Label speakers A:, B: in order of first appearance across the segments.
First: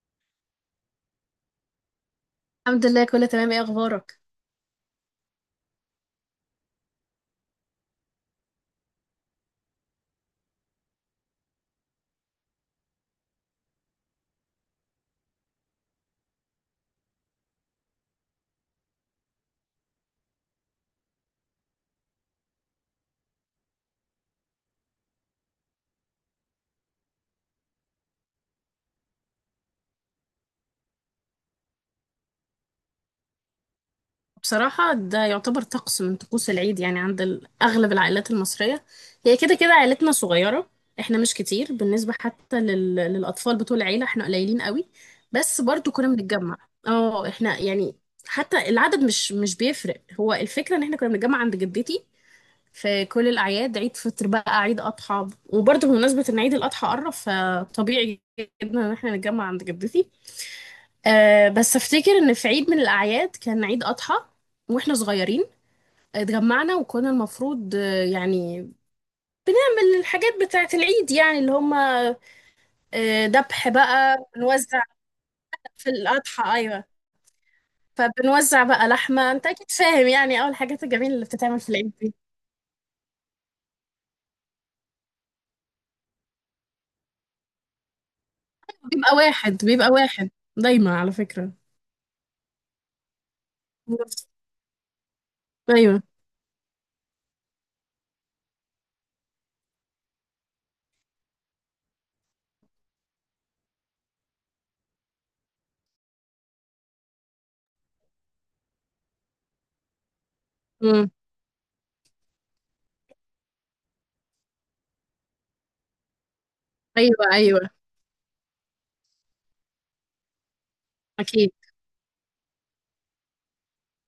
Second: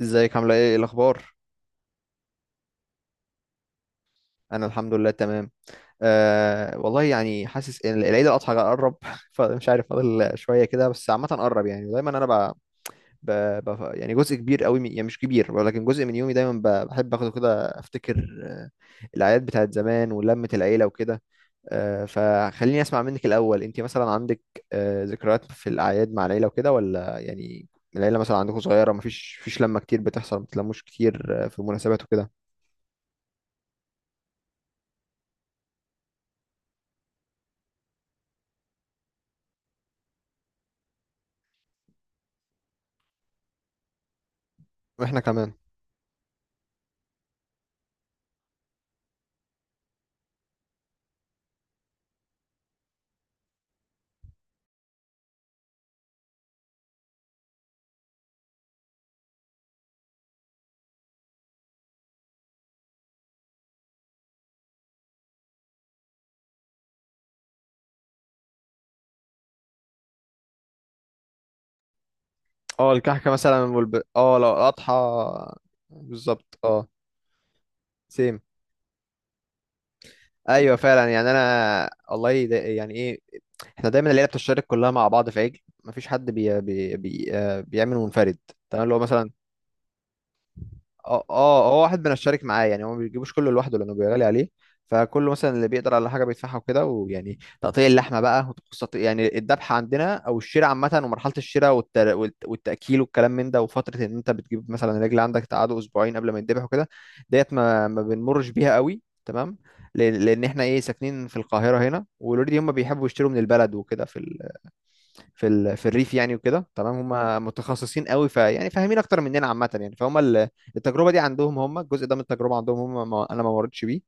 A: ازيك؟ عامله ايه؟ إيه الاخبار؟
B: الحمد لله، كله تمام. ايه اخبارك؟
A: انا الحمد لله تمام. والله يعني حاسس ان العيد الاضحى قرب فمش عارف، فاضل شويه كده بس عامه قرب، يعني ودايما انا ب... يعني جزء كبير قوي يعني مش كبير ولكن جزء من يومي دايما بحب اخده كده افتكر، الاعياد بتاعت زمان ولمه العيله وكده. فخليني اسمع منك الاول، انت مثلا عندك ذكريات في الاعياد مع العيله وكده؟ ولا يعني العيله مثلا عندكم صغيره، مفيش لمه كتير بتحصل؟ ما بتلموش كتير؟ في مناسبات وكده؟
B: بصراحة ده يعتبر طقس من طقوس العيد، يعني عند اغلب العائلات المصرية. هي كده كده عائلتنا صغيرة. احنا مش كتير بالنسبة حتى للاطفال بتوع العيلة، احنا قليلين قوي.
A: واحنا كمان.
B: بس برضو كنا بنتجمع. اه احنا يعني حتى العدد مش بيفرق. هو الفكرة ان احنا كنا بنتجمع عند جدتي في كل الاعياد، عيد فطر بقى، عيد اضحى. وبرضو بمناسبة ان عيد الاضحى قرب، فطبيعي جدا ان احنا نتجمع عند جدتي. بس افتكر ان في عيد من الاعياد كان عيد اضحى واحنا صغيرين، اتجمعنا وكنا المفروض يعني بنعمل الحاجات بتاعه العيد، يعني اللي هم
A: اه الكحكة مثلا
B: ذبح بقى
A: اه لو
B: بنوزع
A: اضحى.
B: في الاضحى.
A: بالظبط،
B: ايوه.
A: اه. سيم.
B: فبنوزع بقى لحمه، انت اكيد فاهم يعني، اول
A: ايوه
B: الحاجات
A: فعلا،
B: الجميله اللي
A: يعني
B: بتتعمل في
A: انا
B: العيد دي.
A: والله ده يعني ايه، احنا دايما العيله بتشترك كلها مع بعض في عجل، مفيش حد بي... بي... بي... آه، بيعمل منفرد. تمام، اللي هو
B: بيبقى
A: مثلا.
B: واحد بيبقى واحد دايما، على
A: اه
B: فكره.
A: اه، هو واحد بنشارك معاه، يعني هو ما بيجيبوش كله لوحده لانه بيغالي عليه، فكله مثلا اللي بيقدر
B: ايوه.
A: على حاجه بيدفعها وكده، ويعني تقطيع اللحمه بقى يعني الذبحه عندنا او الشراء عامه، ومرحله الشراء والتاكيل والكلام من ده، وفتره ان انت بتجيب مثلا الرجل عندك تقعده اسبوعين قبل ما يتذبح وكده. ديت ما بنمرش بيها قوي، تمام. لأن احنا ايه،
B: مم.
A: ساكنين في القاهره هنا، والاوريدي هم بيحبوا يشتروا من البلد وكده، في في الريف يعني وكده، تمام.
B: ايوه،
A: هم
B: ايوه،
A: متخصصين قوي، ف يعني فاهمين اكتر مننا عامه، يعني فهم التجربه دي
B: اكيد.
A: عندهم هم، الجزء ده من التجربه عندهم هم، ما... انا ما مرتش بيه.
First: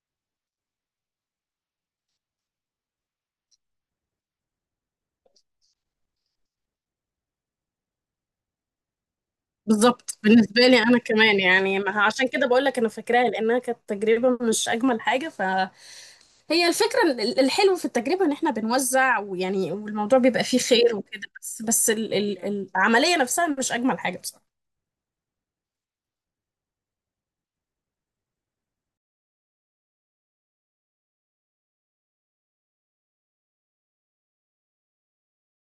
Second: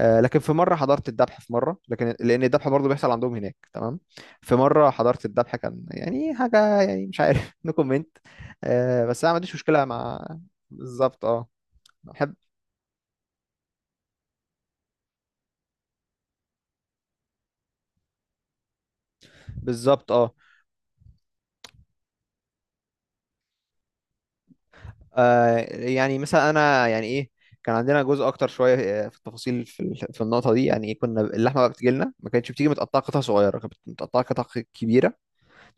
A: آه لكن في مره حضرت الذبح، في مره، لكن لان الذبح برضه بيحصل عندهم هناك تمام. في مره حضرت الذبح، كان يعني حاجه، يعني مش عارف نو كومنت. بس انا ما عنديش مشكله
B: بالظبط.
A: مع.
B: بالنسبة لي أنا
A: بالظبط
B: كمان
A: اه.
B: يعني عشان
A: بحب.
B: كده بقول لك، أنا فاكراها لأنها كانت تجربة مش أجمل حاجة. فهي الفكرة الحلو في التجربة إن إحنا بنوزع، ويعني
A: بالظبط
B: والموضوع
A: اه.
B: بيبقى فيه خير وكده. بس بس ال ال العملية نفسها مش أجمل حاجة بصراحة.
A: آه يعني مثلا انا يعني ايه، كان عندنا جزء اكتر شويه في التفاصيل في النقطه دي، يعني كنا اللحمه بقى بتجي لنا، ما كانتش بتيجي متقطعه قطع صغيره، كانت متقطعه قطع كبيره.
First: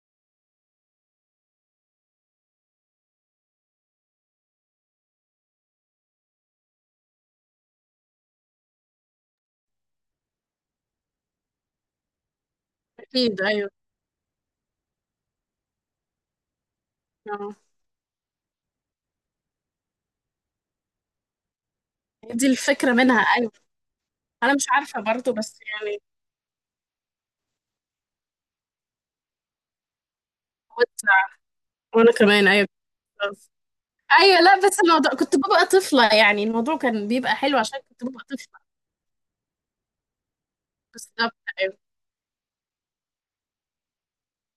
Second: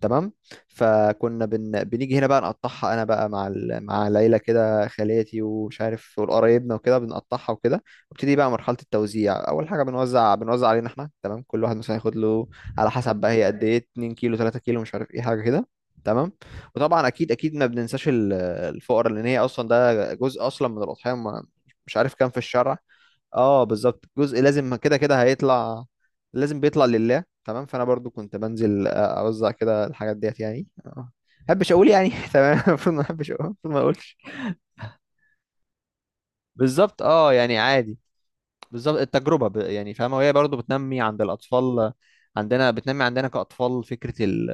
A: تمام. فكنا بنيجي هنا بقى نقطعها، انا بقى مع مع العيله كده، خالاتي ومش عارف والقرايبنا وكده، بنقطعها وكده. وابتدي بقى مرحله التوزيع. اول حاجه بنوزع علينا احنا، تمام، كل واحد مثلا ياخد له على حسب بقى،
B: أكيد،
A: هي قد
B: أيوه.
A: ايه؟ 2 كيلو، 3 كيلو، مش عارف، ايه حاجه كده. تمام. وطبعا اكيد
B: آه.
A: اكيد ما بننساش الفقراء، لان هي اصلا، ده جزء اصلا من الاضحيه، مش عارف كام في
B: دي
A: الشرع.
B: الفكرة منها، أيوه.
A: اه بالظبط، جزء
B: أنا مش
A: لازم كده
B: عارفة
A: كده
B: برضو، بس
A: هيطلع،
B: يعني
A: لازم بيطلع لله. تمام. فانا برضو كنت بنزل اوزع كده الحاجات ديت يعني، اه.
B: بوزع.
A: محبش اقول
B: وأنا
A: يعني
B: كمان،
A: تمام،
B: أيوه،
A: المفروض ما احبش اقول،
B: بالظبط.
A: المفروض ما اقولش.
B: أيوه، لا، بس الموضوع كنت ببقى طفلة، يعني الموضوع
A: بالظبط
B: كان بيبقى
A: اه،
B: حلو
A: يعني
B: عشان
A: عادي.
B: كنت ببقى طفلة.
A: بالظبط التجربه يعني فاهمه، وهي برضو بتنمي عند
B: بالظبط، أيوه،
A: الاطفال، عندنا بتنمي عندنا كاطفال فكره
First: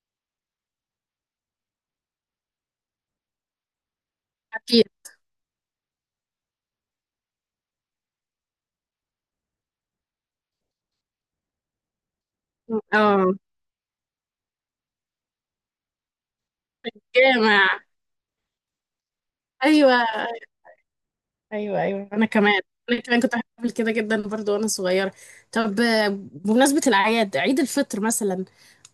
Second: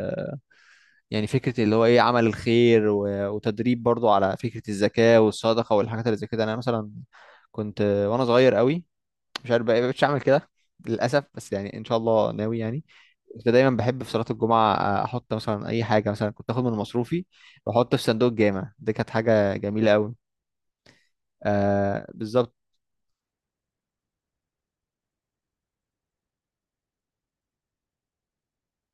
A: يعني فكره اللي هو ايه، عمل الخير وتدريب برضو على فكره
B: أكيد.
A: الزكاه والصدقه والحاجات اللي زي كده. انا مثلا كنت وانا صغير قوي، مش عارف بقى، مش هعمل كده للاسف، بس يعني ان شاء الله ناوي يعني.
B: اه.
A: كنت دايما بحب في صلاه الجمعه احط مثلا اي حاجه، مثلا كنت اخد من مصروفي
B: جامع.
A: واحط في صندوق الجامع، دي كانت حاجه جميله
B: ايوه،
A: قوي.
B: ايوه،
A: آه
B: ايوه، انا
A: بالظبط.
B: كمان. كنت بحب كده جدا برضو وانا صغيره. طب بمناسبه الاعياد، عيد الفطر مثلا،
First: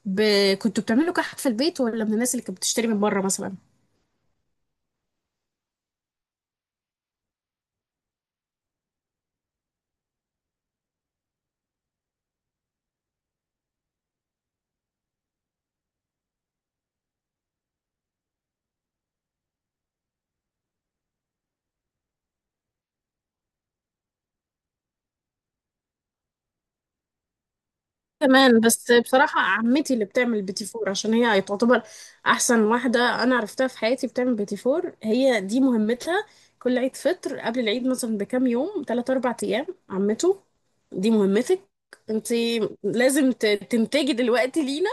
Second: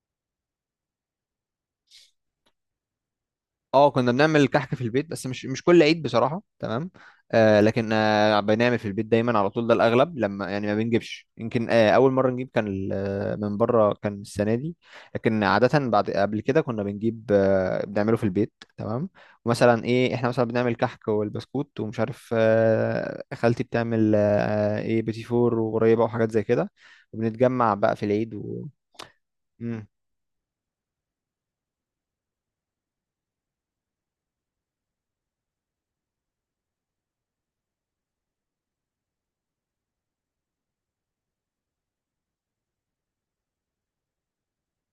B: ب... كنتوا بتعملوا كحك في البيت، ولا من الناس اللي كانت بتشتري من بره مثلا؟
A: اه كنا بنعمل كحك في البيت بس مش كل عيد بصراحة، تمام. آه لكن آه بنعمل في البيت دايما على طول، ده الأغلب، لما يعني ما بنجيبش، يمكن آه أول مرة نجيب كان من بره كان السنة دي. لكن عادة بعد، قبل كده كنا بنجيب آه، بنعمله في البيت تمام. ومثلا إيه، إحنا مثلا بنعمل كحك والبسكوت ومش عارف آه، خالتي بتعمل آه إيه، بيتي فور وقريبة وحاجات زي كده، وبنتجمع بقى في العيد
B: كمان، بس بصراحه
A: مم.
B: عمتي اللي بتعمل بيتي فور، عشان هي تعتبر احسن واحده انا عرفتها في حياتي بتعمل بيتي فور. هي دي مهمتها. كل عيد فطر قبل العيد مثلا بكام يوم، 3 4 ايام، عمته دي مهمتك انت. لازم تنتجي دلوقتي لينا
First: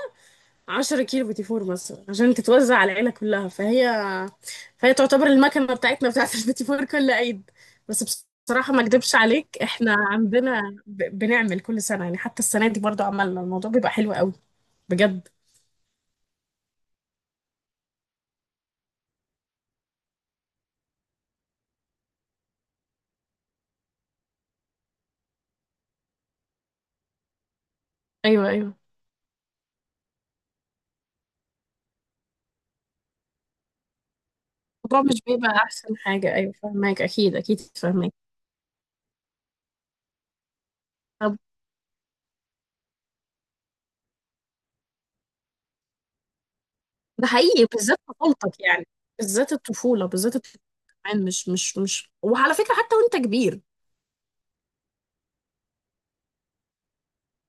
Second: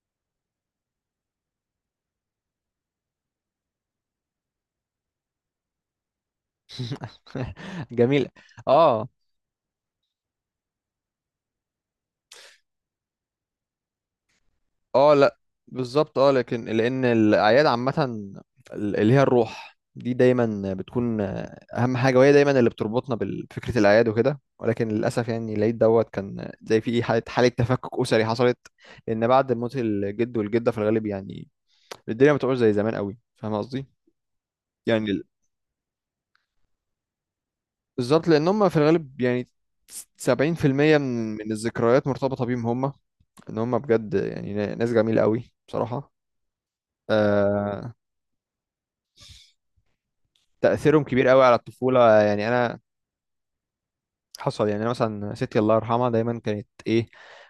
B: 10 كيلو بوتي فور مثلا، عشان تتوزع على العيلة كلها. فهي تعتبر المكنة بتاعتنا بتاعت البوتي فور كل عيد. بس
A: جميل.
B: بصراحة ما
A: اه.
B: اكدبش عليك، احنا عندنا بنعمل كل سنة، يعني حتى السنة دي برضو عملنا. الموضوع بيبقى حلو قوي،
A: اه
B: بجد.
A: لا، بالظبط اه، لكن لان الاعياد عامه اللي هي الروح دي دايما بتكون اهم حاجه، وهي دايما اللي بتربطنا بفكره الاعياد وكده، ولكن للاسف يعني العيد دوت كان زي في حاله تفكك اسري
B: ايوه،
A: حصلت،
B: ايوه.
A: لان بعد موت الجد والجده في الغالب يعني الدنيا ما بتبقاش زي زمان قوي، فاهم قصدي؟ يعني
B: الموضوع مش بيبقى احسن حاجة، ايوه فاهماك، اكيد اكيد فاهماك.
A: بالظبط، لان هم في الغالب يعني 70% من الذكريات مرتبطه بيهم هم، ان هم بجد يعني ناس جميله قوي بصراحه،
B: ده حقيقي
A: آه.
B: بالذات طفولتك يعني، بالذات الطفولة، بالذات الطفولة.
A: تأثيرهم
B: كمان
A: كبير قوي
B: مش
A: على
B: مش مش
A: الطفولة. يعني
B: وعلى فكرة
A: أنا
B: حتى وانت كبير.
A: حصل، يعني أنا مثلا ستي الله يرحمها دايما كانت إيه،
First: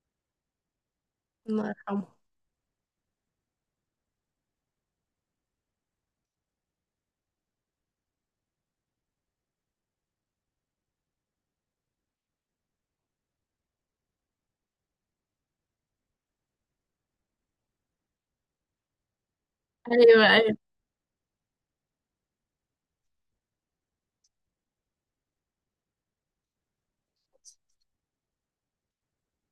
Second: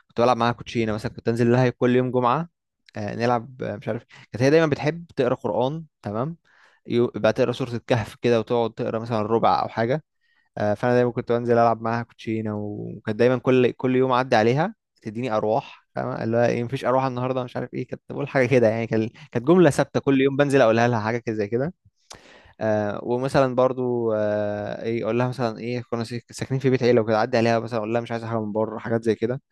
A: كنت بلعب معاها كوتشينة مثلا، كنت أنزل
B: الله
A: لها كل
B: يرحمه.
A: يوم جمعة نلعب مش عارف. كانت هي دايما بتحب تقرا قرآن، تمام، بقى تقرا سورة الكهف كده وتقعد تقرا مثلا ربع أو حاجة فأنا دايما كنت بنزل ألعب معاها كوتشينة، وكانت دايما كل يوم أعدي عليها تديني أرواح، فاهمة اللي هو إيه، مفيش أرواح النهاردة مش عارف إيه، كانت بقول حاجة كده يعني، كانت جملة ثابتة كل
B: ايوه،
A: يوم
B: ايوه.
A: بنزل أقولها لها حاجة كده زي كده. آه ومثلا برضو آه ايه، اقول لها مثلا ايه، كنا ساكنين في بيت عيله وكده، عدي عليها مثلا اقول لها مش عايزه حاجه من بره، حاجات زي كده.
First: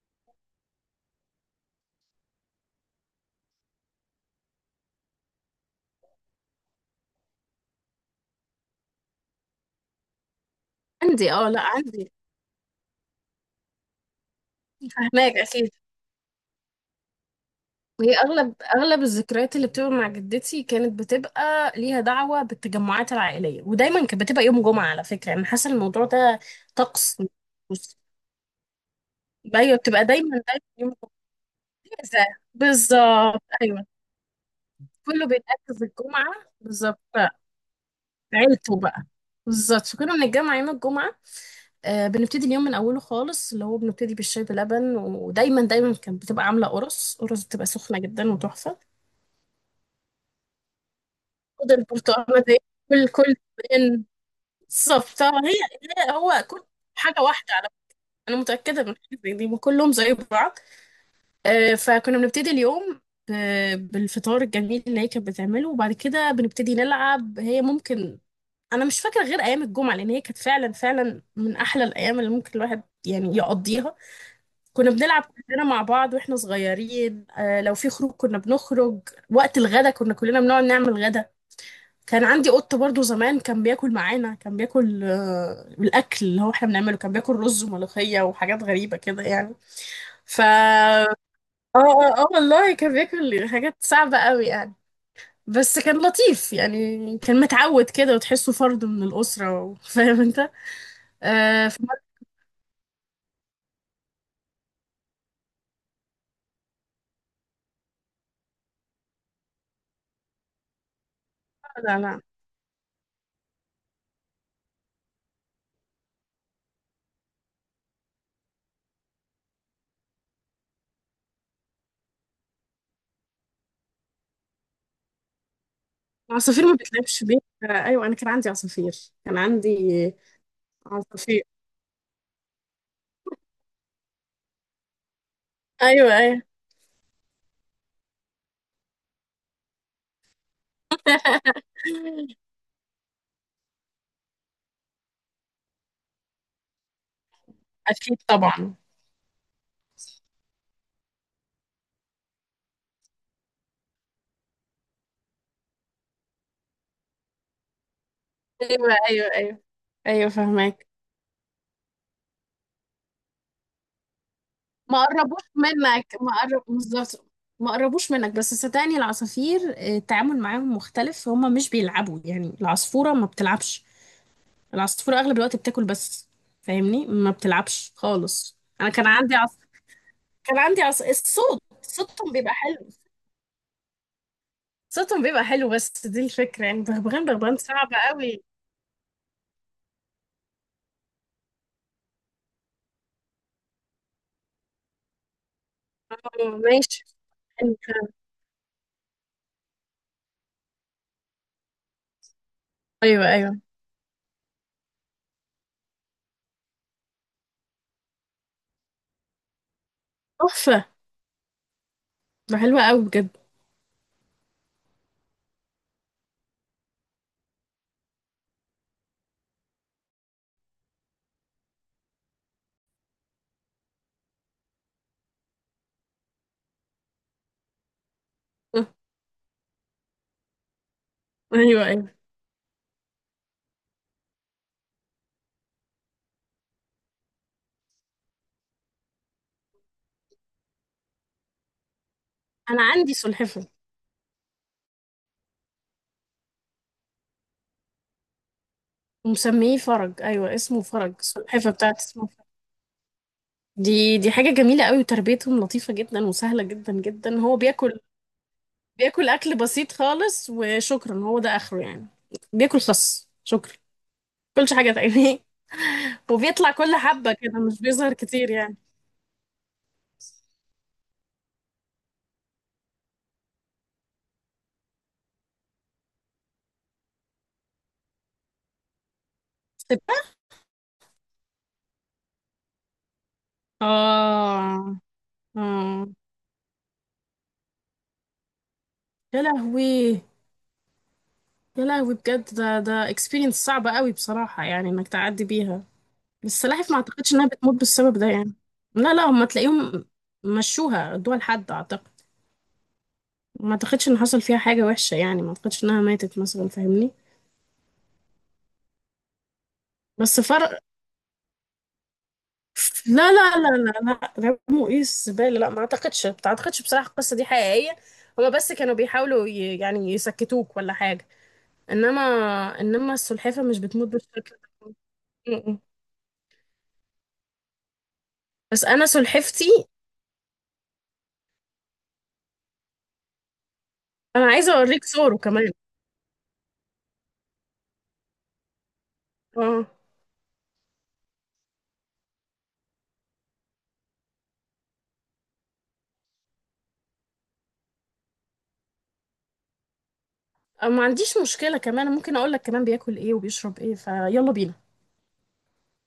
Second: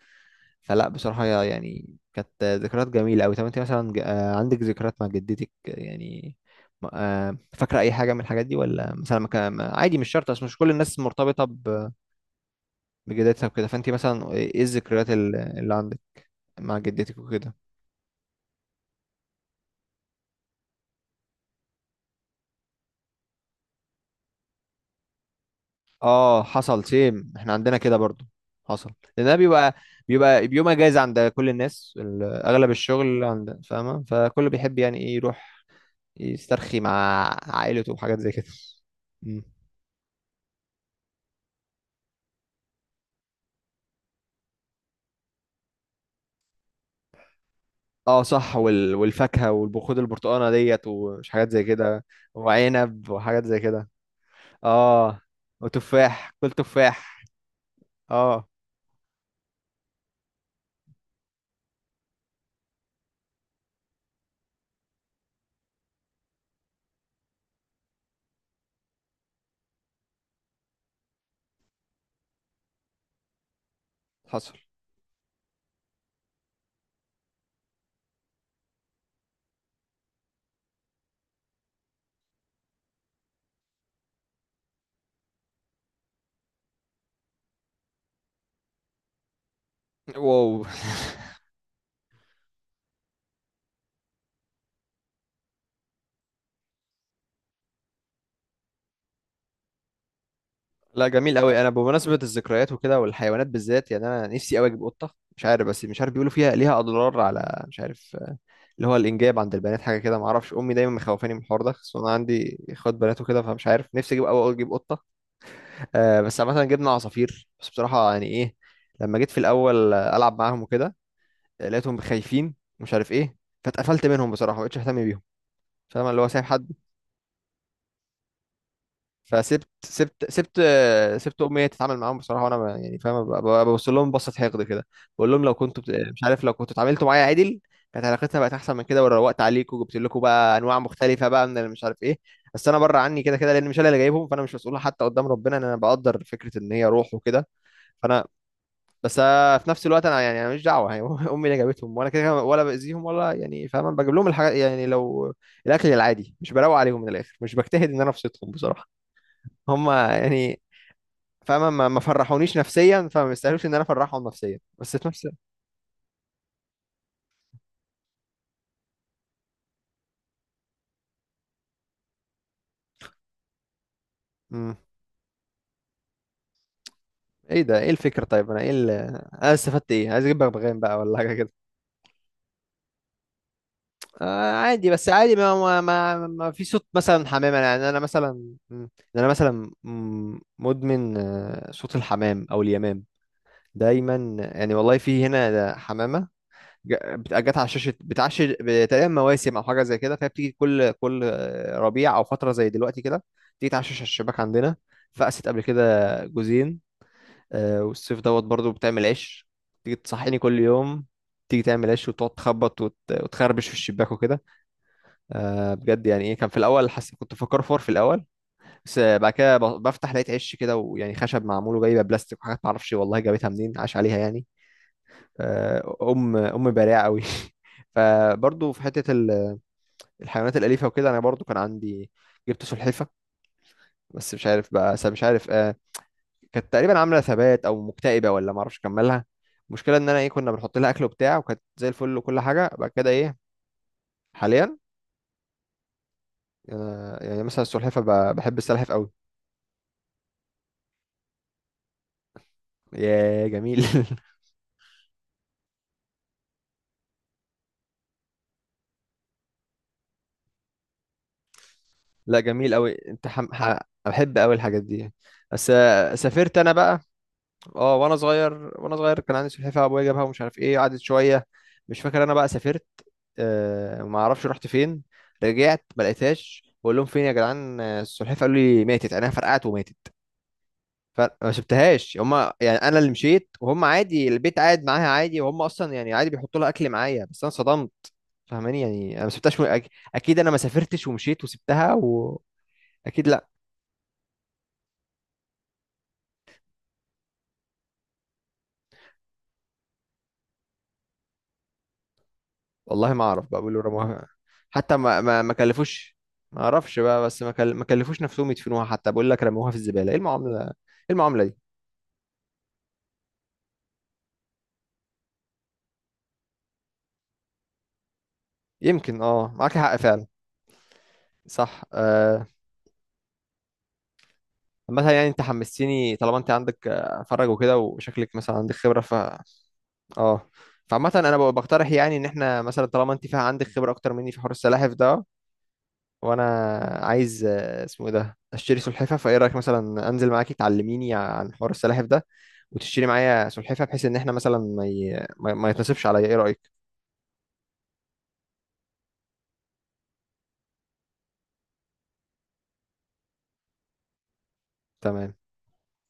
A: فلا بصراحه يعني كانت ذكريات جميله قوي. طب انت مثلا عندك ذكريات مع جدتك يعني؟ فاكره اي حاجه من الحاجات دي؟ ولا مثلا ما كان عادي، مش شرط، اصل مش كل الناس
B: عندي.
A: مرتبطه
B: اه لا، عندي.
A: بجدتها وكده، فانت مثلا ايه، إيه الذكريات
B: فاهماك، اكيد.
A: اللي عندك مع جدتك وكده؟
B: هي اغلب الذكريات اللي بتبقى مع جدتي كانت بتبقى ليها دعوة بالتجمعات العائلية، ودايما كانت بتبقى يوم جمعة. على فكرة، انا حاسة الموضوع ده
A: اه حصل،
B: طقس.
A: سيم، احنا عندنا كده
B: بص،
A: برضو، حصل، لان ده بيبقى،
B: ايوه، بتبقى دايما
A: بيبقى
B: دايما
A: بيوم
B: يوم
A: اجازه
B: جمعة،
A: عند كل الناس
B: إجازة.
A: اغلب الشغل
B: بالظبط،
A: عند،
B: ايوه.
A: فاهمه؟ فكله بيحب يعني ايه،
B: كله
A: يروح
B: بيتأكد في الجمعة.
A: يسترخي مع
B: بالظبط،
A: عائلته وحاجات زي كده.
B: عيلته بقى.
A: مم.
B: بالظبط. فكنا بنتجمع يوم الجمعة. بنبتدي اليوم من اوله خالص، اللي هو بنبتدي بالشاي بلبن، ودايما دايما كانت بتبقى عاملة قرص قرص، بتبقى سخنة
A: اه
B: جدا
A: صح،
B: وتحفة.
A: والفاكهه والبخود البرتقانه ديت ومش حاجات زي
B: خد
A: كده،
B: البرتقالة دي. كل
A: وعنب
B: كل.
A: وحاجات زي كده. اه
B: بالظبط.
A: وتفاح،
B: هو
A: كل
B: كل حاجة
A: تفاح.
B: واحدة على. أنا
A: اه.
B: متأكدة من حاجة زي دي، وكلهم زي بعض. فكنا بنبتدي اليوم بالفطار الجميل اللي هي كانت بتعمله، وبعد كده بنبتدي نلعب. هي ممكن، أنا مش فاكرة غير أيام الجمعة، لأن هي كانت فعلا فعلا من أحلى الأيام اللي ممكن الواحد يعني يقضيها.
A: حصل.
B: كنا بنلعب كلنا مع بعض واحنا صغيرين. لو في خروج كنا بنخرج. وقت الغدا كنا كلنا بنقعد نعمل غدا. كان عندي قط برضو زمان كان بياكل معانا، كان بياكل الاكل اللي هو احنا بنعمله، كان بياكل رز وملوخيه وحاجات غريبه كده يعني. ف
A: واو
B: اه والله كان بياكل حاجات صعبه قوي يعني. بس كان لطيف يعني، كان متعود كده، وتحسه فرد من الاسره و- فاهم انت.
A: لا جميل قوي. انا
B: في مره.
A: بمناسبه الذكريات وكده والحيوانات بالذات، يعني انا نفسي قوي اجيب قطه، مش عارف، بس مش عارف بيقولوا فيها، ليها اضرار على، مش عارف اللي هو الانجاب عند البنات حاجه كده، ما اعرفش، امي دايما مخوفاني من الحوار ده،
B: لا
A: خصوصا انا
B: لا،
A: عندي اخوات بنات وكده، فمش عارف، نفسي اجيب، اول اجيب قطه. آه بس مثلا جبنا عصافير، بس بصراحه يعني ايه، لما جيت في الاول العب معاهم وكده لقيتهم خايفين، مش عارف ايه، فاتقفلت منهم بصراحه، ما بقتش اهتم بيهم، فاهم اللي هو سايب
B: العصافير
A: حد.
B: ما بتلعبش بيها. ايوه، انا كان عندي عصافير. كان
A: فسبت
B: عندي
A: سبت سبت آه،
B: عصافير
A: سبت امي هي تتعامل معاهم بصراحه، وانا يعني فاهم، ببص لهم بصه حقد كده، بقول لهم لو كنتوا
B: ايوه،
A: مش
B: ايوه.
A: عارف، لو كنتوا اتعاملتوا معايا عدل كانت علاقتنا بقت احسن من كده، وروقت عليكم وجبت لكم بقى انواع مختلفه بقى من، اللي مش عارف ايه. بس انا بره عني كده كده، لان مش انا اللي جايبهم، فانا مش مسؤول حتى قدام ربنا ان انا بقدر، فكره ان هي روح وكده،
B: اكيد
A: فانا،
B: طبعا.
A: بس في نفس الوقت انا يعني، انا مش دعوه يعني امي اللي جابتهم وانا كده كده، ولا باذيهم ولا يعني، فاهم، أنا بجيب لهم الحاجات يعني، لو الاكل العادي مش بروق عليهم من الاخر مش بجتهد ان انا ابسطهم
B: ايوه،
A: بصراحه،
B: ايوه، ايوه،
A: هم
B: ايوه
A: يعني،
B: فهمك.
A: فاهمة، ما فرحونيش نفسيا فما يستاهلوش ان انا افرحهم نفسيا بس
B: ما
A: في نفس.
B: قربوش منك، ما قرب بالظبط، ما قربوش منك. بس صدقني العصافير التعامل معاهم مختلف. هما مش بيلعبوا يعني، العصفورة ما بتلعبش.
A: امم.
B: العصفورة أغلب الوقت بتاكل بس، فاهمني ما
A: ايه ده، ايه
B: بتلعبش
A: الفكرة؟ طيب
B: خالص.
A: انا ايه
B: أنا كان عندي
A: انا
B: عص...
A: استفدت ايه؟ عايز اجيب
B: كان
A: بغبغان
B: عندي
A: بقى
B: عص...
A: ولا حاجة كده؟
B: الصوت صوتهم بيبقى حلو.
A: آه عادي، بس عادي، ما ما
B: بس دي
A: ما, ما في
B: الفكرة. يعني
A: صوت
B: بغبغان،
A: مثلا حمام،
B: بغبغان
A: انا
B: صعب
A: يعني انا
B: قوي.
A: مثلا مم. انا مثلا مم، مدمن صوت الحمام او اليمام دايما، يعني والله في هنا ده حمامة
B: ماشي،
A: جت على
B: حلو
A: شاشه
B: فعلا.
A: بتعش تقريبا مواسم او حاجه زي كده، فهي بتيجي كل ربيع او فتره زي دلوقتي
B: أيوه،
A: كده،
B: أيوه،
A: تيجي تعشش على الشباك عندنا، فقست قبل كده جوزين والصيف دوت برضو بتعمل عيش، تيجي تصحيني كل
B: تحفة،
A: يوم، تيجي تعمل عيش وتقعد
B: ده
A: تخبط
B: حلوة قوي بجد.
A: وتخربش في الشباك وكده. بجد يعني ايه، كان في الاول حاسس، كنت فكر فور في الاول، بس بعد كده بفتح لقيت عش كده، ويعني خشب معمول وجايبه بلاستيك وحاجات معرفش والله جابتها منين، عاش عليها يعني آه، ام ام بارعه قوي فبرضه في
B: آه،
A: حته الحيوانات الاليفه وكده، انا برضه كان
B: أيوه،
A: عندي،
B: أيوه.
A: جبت سلحفه، بس مش عارف بقى مش عارف آه، كانت تقريبا عامله ثبات او مكتئبه ولا ما اعرفش اكملها، المشكله ان انا ايه، كنا بنحط لها اكل وبتاع وكانت زي الفل وكل حاجه،
B: أنا
A: بعد كده
B: عندي
A: ايه،
B: سلحفة
A: حاليا. آه يعني مثلا السلحفه بحب السلحف قوي.
B: ومسميه فرج. ايوه، اسمه فرج. السلحفه بتاعت اسمه فرج.
A: يا جميل
B: دي حاجه جميله قوي، وتربيتهم لطيفه جدا، وسهله جدا جدا. هو بياكل، اكل بسيط خالص وشكرا، هو ده اخره يعني.
A: لا جميل
B: بياكل
A: قوي، انت
B: خس، شكرا.
A: بحب قوي
B: كلش
A: الحاجات
B: حاجه
A: دي،
B: تانية.
A: بس سافرت
B: وبيطلع
A: انا
B: كل
A: بقى.
B: حبه كده، مش
A: اه
B: بيظهر
A: وانا
B: كتير
A: صغير،
B: يعني.
A: وانا صغير كان عندي سلحفاه ابويا جابها ومش عارف ايه، قعدت شويه، مش فاكر، انا بقى سافرت، آه ما اعرفش رحت فين، رجعت ما لقيتهاش، بقول لهم فين يا جدعان السلحفاه؟ قالوا لي ماتت، عينها فرقعت وماتت.
B: سبتة.
A: فما سبتهاش هم يعني، انا اللي مشيت وهم عادي البيت قاعد
B: اه
A: معاها عادي، وهم اصلا
B: اه
A: يعني عادي بيحطوا لها اكل معايا، بس انا صدمت، فاهماني، يعني انا ما
B: يا
A: سبتهاش
B: لهوي.
A: اكيد انا ما سافرتش ومشيت
B: يا
A: وسبتها،
B: لهوي بجد،
A: واكيد
B: ده
A: لا
B: اكسبيرينس صعبه قوي بصراحه، يعني انك تعدي بيها. بس سلاحف ما اعتقدش انها بتموت بالسبب ده يعني. لا لا، هم تلاقيهم مشوها، ادوها لحد اعتقد.
A: والله، ما اعرف بقى
B: ما
A: بيقولوا
B: اعتقدش ان
A: رموها،
B: حصل فيها حاجة
A: حتى
B: وحشة
A: ما
B: يعني،
A: ما
B: ما
A: ما
B: اعتقدش انها
A: كلفوش،
B: ماتت
A: ما
B: مثلا،
A: اعرفش
B: فاهمني.
A: بقى، بس ما كلفوش نفسهم يدفنوها حتى، بقول لك رموها في الزبالة، ايه
B: بس
A: المعاملة، ايه
B: فرق.
A: المعاملة دي؟
B: لا لا لا لا لا، رموا ايه الزبالة؟ لا، ما اعتقدش، بصراحة القصة دي حقيقية. هما بس كانوا
A: يمكن
B: بيحاولوا
A: اه معاك حق
B: يعني
A: فعلا،
B: يسكتوك ولا حاجة.
A: صح
B: انما،
A: آه.
B: السلحفة مش بتموت بالشكل
A: مثلا يعني انت
B: ده. م- م.
A: حمستيني، طالما انت عندك فرج وكده وشكلك مثلا عندك
B: بس
A: خبرة
B: انا
A: ف،
B: سلحفتي.
A: اه، فعامة انا بقترح يعني ان احنا مثلا طالما انت فيها عندك خبرة اكتر مني في
B: انا
A: حوار
B: عايزة
A: السلاحف
B: اوريك
A: ده،
B: صوره كمان.
A: وانا عايز اسمه ايه ده، اشتري سلحفاة، فايه رأيك
B: اه
A: مثلا انزل معاكي تعلميني عن حوار السلاحف ده، وتشتري معايا سلحفاه، بحيث ان احنا مثلا ما ي... ما ما يتنصبش عليا؟ ايه رايك؟
B: أو ما عنديش مشكلة، كمان ممكن اقول لك كمان بياكل ايه وبيشرب ايه. فيلا بينا.
A: تمام.